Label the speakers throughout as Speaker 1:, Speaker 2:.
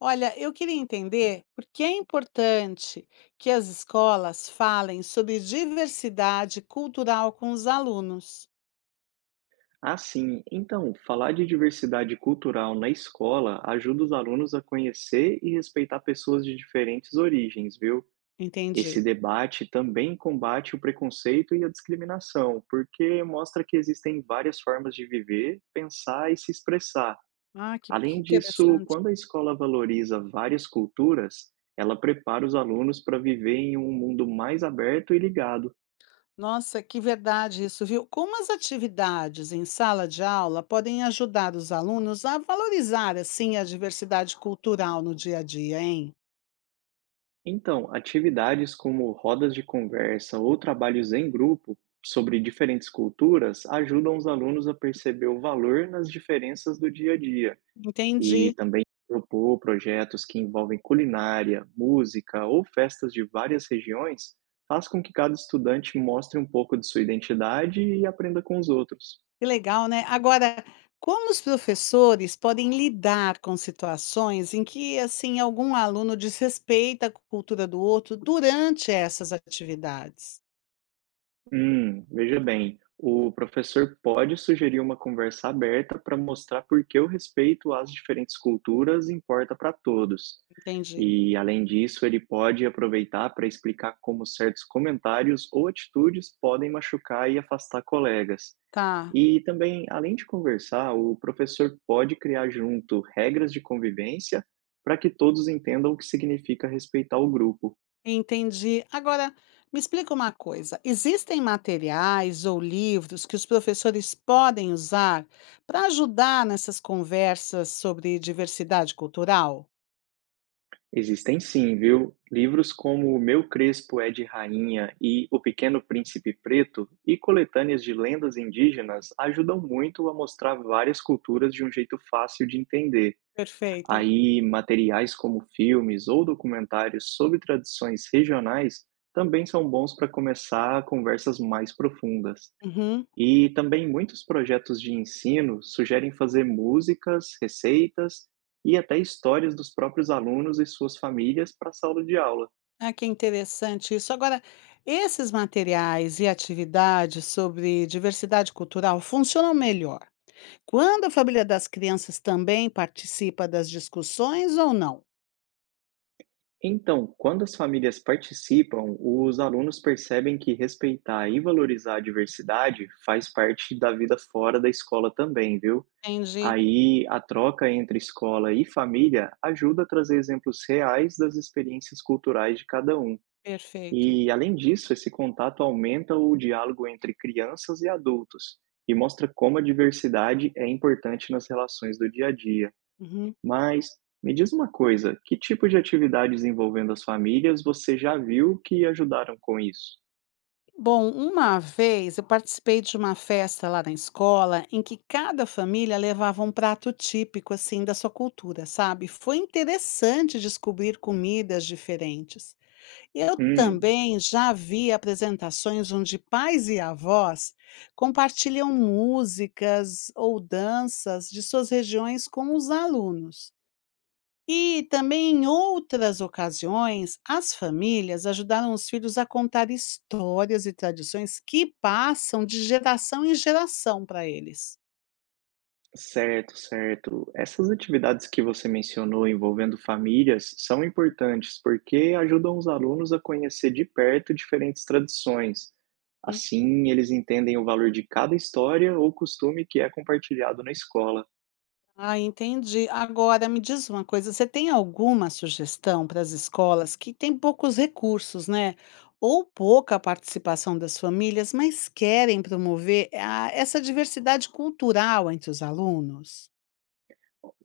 Speaker 1: Olha, eu queria entender por que é importante que as escolas falem sobre diversidade cultural com os alunos.
Speaker 2: Ah, sim. Então, falar de diversidade cultural na escola ajuda os alunos a conhecer e respeitar pessoas de diferentes origens, viu? Esse
Speaker 1: Entendi.
Speaker 2: debate também combate o preconceito e a discriminação, porque mostra que existem várias formas de viver, pensar e se expressar.
Speaker 1: Ah, que
Speaker 2: Além disso,
Speaker 1: interessante.
Speaker 2: quando a escola valoriza várias culturas, ela prepara os alunos para viver em um mundo mais aberto e ligado.
Speaker 1: Nossa, que verdade isso, viu? Como as atividades em sala de aula podem ajudar os alunos a valorizar, assim, a diversidade cultural no dia a dia, hein?
Speaker 2: Então, atividades como rodas de conversa ou trabalhos em grupo sobre diferentes culturas ajudam os alunos a perceber o valor nas diferenças do dia a dia e
Speaker 1: Entendi.
Speaker 2: também propor projetos que envolvem culinária, música ou festas de várias regiões faz com que cada estudante mostre um pouco de sua identidade e aprenda com os outros.
Speaker 1: Que legal, né. Agora, como os professores podem lidar com situações em que, assim, algum aluno desrespeita a cultura do outro durante essas atividades?
Speaker 2: Veja bem, o professor pode sugerir uma conversa aberta para mostrar por que o respeito às diferentes culturas importa para todos.
Speaker 1: Entendi.
Speaker 2: E, além disso, ele pode aproveitar para explicar como certos comentários ou atitudes podem machucar e afastar colegas.
Speaker 1: Tá,
Speaker 2: E também, além de conversar, o professor pode criar junto regras de convivência para que todos entendam o que significa respeitar o grupo.
Speaker 1: entendi. Agora, me explica uma coisa, existem materiais ou livros que os professores podem usar para ajudar nessas conversas sobre diversidade cultural?
Speaker 2: Existem sim, viu? Livros como O Meu Crespo é de Rainha e O Pequeno Príncipe Preto e coletâneas de lendas indígenas ajudam muito a mostrar várias culturas de um jeito fácil de entender.
Speaker 1: Perfeito.
Speaker 2: Aí, materiais como filmes ou documentários sobre tradições regionais também são bons para começar conversas mais profundas.
Speaker 1: Uhum.
Speaker 2: E também muitos projetos de ensino sugerem fazer músicas, receitas e até histórias dos próprios alunos e suas famílias para a sala de aula.
Speaker 1: Ah, que interessante isso. Agora, esses materiais e atividades sobre diversidade cultural funcionam melhor quando a família das crianças também participa das discussões ou não?
Speaker 2: Então, quando as famílias participam, os alunos percebem que respeitar e valorizar a diversidade faz parte da vida fora da escola também, viu?
Speaker 1: Entendi,
Speaker 2: Aí a troca entre escola e família ajuda a trazer exemplos reais das experiências culturais de cada um.
Speaker 1: perfeito.
Speaker 2: E, além disso, esse contato aumenta o diálogo entre crianças e adultos e mostra como a diversidade é importante nas relações do dia a dia.
Speaker 1: Uhum.
Speaker 2: Mas me diz uma coisa, que tipo de atividades envolvendo as famílias você já viu que ajudaram com isso?
Speaker 1: Bom, uma vez eu participei de uma festa lá na escola em que cada família levava um prato típico assim da sua cultura, sabe? Foi interessante descobrir comidas diferentes. Eu
Speaker 2: Hum.
Speaker 1: também já vi apresentações onde pais e avós compartilham músicas ou danças de suas regiões com os alunos. E também em outras ocasiões, as famílias ajudaram os filhos a contar histórias e tradições que passam de geração em geração para eles.
Speaker 2: Certo, certo. Essas atividades que você mencionou envolvendo famílias são importantes porque ajudam os alunos a conhecer de perto diferentes tradições. Assim, eles entendem o valor de cada história ou costume que é compartilhado na escola.
Speaker 1: Ah, entendi. Agora me diz uma coisa, você tem alguma sugestão para as escolas que têm poucos recursos, né? Ou pouca participação das famílias, mas querem promover essa diversidade cultural entre os alunos?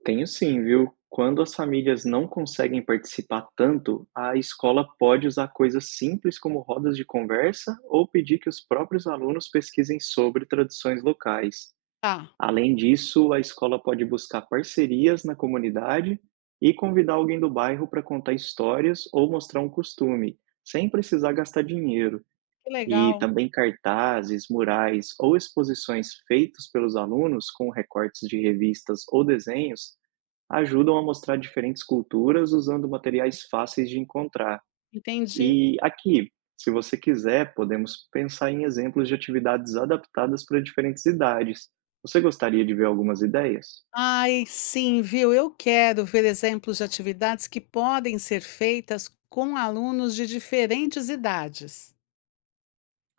Speaker 2: Tenho sim, viu? Quando as famílias não conseguem participar tanto, a escola pode usar coisas simples como rodas de conversa ou pedir que os próprios alunos pesquisem sobre tradições locais.
Speaker 1: Ah,
Speaker 2: Além disso, a escola pode buscar parcerias na comunidade e convidar alguém do bairro para contar histórias ou mostrar um costume, sem precisar gastar dinheiro.
Speaker 1: que
Speaker 2: E
Speaker 1: legal.
Speaker 2: também cartazes, murais ou exposições feitos pelos alunos com recortes de revistas ou desenhos ajudam a mostrar diferentes culturas usando materiais fáceis de encontrar.
Speaker 1: Entendi.
Speaker 2: E aqui, se você quiser, podemos pensar em exemplos de atividades adaptadas para diferentes idades. Você gostaria de ver algumas ideias?
Speaker 1: Ai, sim, viu? Eu quero ver exemplos de atividades que podem ser feitas com alunos de diferentes idades.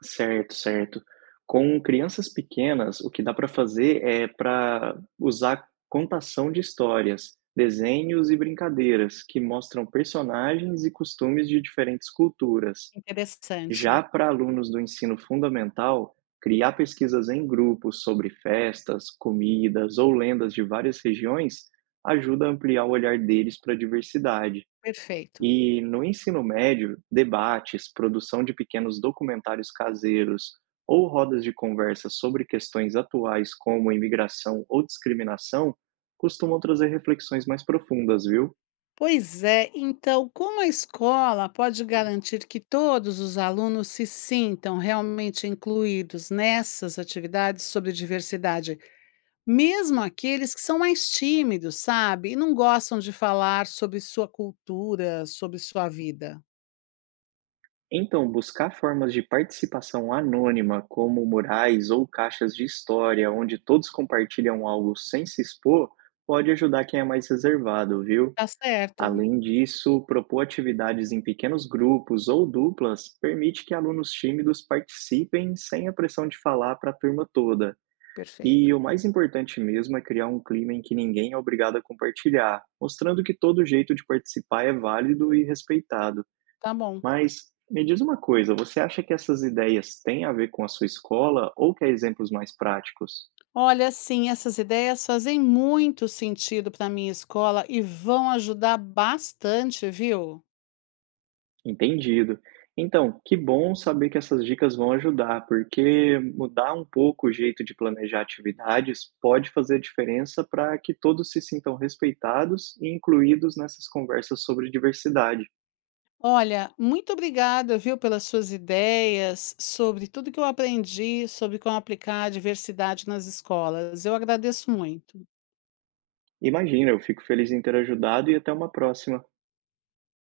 Speaker 2: Certo, certo. Com crianças pequenas, o que dá para fazer é para usar contação de histórias, desenhos e brincadeiras que mostram personagens e costumes de diferentes culturas.
Speaker 1: Interessante.
Speaker 2: Já para alunos do ensino fundamental, criar pesquisas em grupos sobre festas, comidas ou lendas de várias regiões ajuda a ampliar o olhar deles para a diversidade.
Speaker 1: Perfeito.
Speaker 2: E no ensino médio, debates, produção de pequenos documentários caseiros ou rodas de conversa sobre questões atuais como imigração ou discriminação costumam trazer reflexões mais profundas, viu?
Speaker 1: Pois é, então, como a escola pode garantir que todos os alunos se sintam realmente incluídos nessas atividades sobre diversidade, mesmo aqueles que são mais tímidos, sabe, e não gostam de falar sobre sua cultura, sobre sua vida?
Speaker 2: Então, buscar formas de participação anônima, como murais ou caixas de história, onde todos compartilham algo sem se expor, pode ajudar quem é mais reservado, viu?
Speaker 1: Tá certo.
Speaker 2: Além disso, propor atividades em pequenos grupos ou duplas permite que alunos tímidos participem sem a pressão de falar para a turma toda.
Speaker 1: Perfeito.
Speaker 2: E o mais importante mesmo é criar um clima em que ninguém é obrigado a compartilhar, mostrando que todo jeito de participar é válido e respeitado.
Speaker 1: Tá bom.
Speaker 2: Mas me diz uma coisa, você acha que essas ideias têm a ver com a sua escola ou quer exemplos mais práticos?
Speaker 1: Olha, sim, essas ideias fazem muito sentido para minha escola e vão ajudar bastante, viu?
Speaker 2: Entendido. Então, que bom saber que essas dicas vão ajudar, porque mudar um pouco o jeito de planejar atividades pode fazer diferença para que todos se sintam respeitados e incluídos nessas conversas sobre diversidade.
Speaker 1: Olha, muito obrigada, viu, pelas suas ideias sobre tudo que eu aprendi, sobre como aplicar a diversidade nas escolas. Eu agradeço muito.
Speaker 2: Imagina, eu fico feliz em ter ajudado e até uma próxima.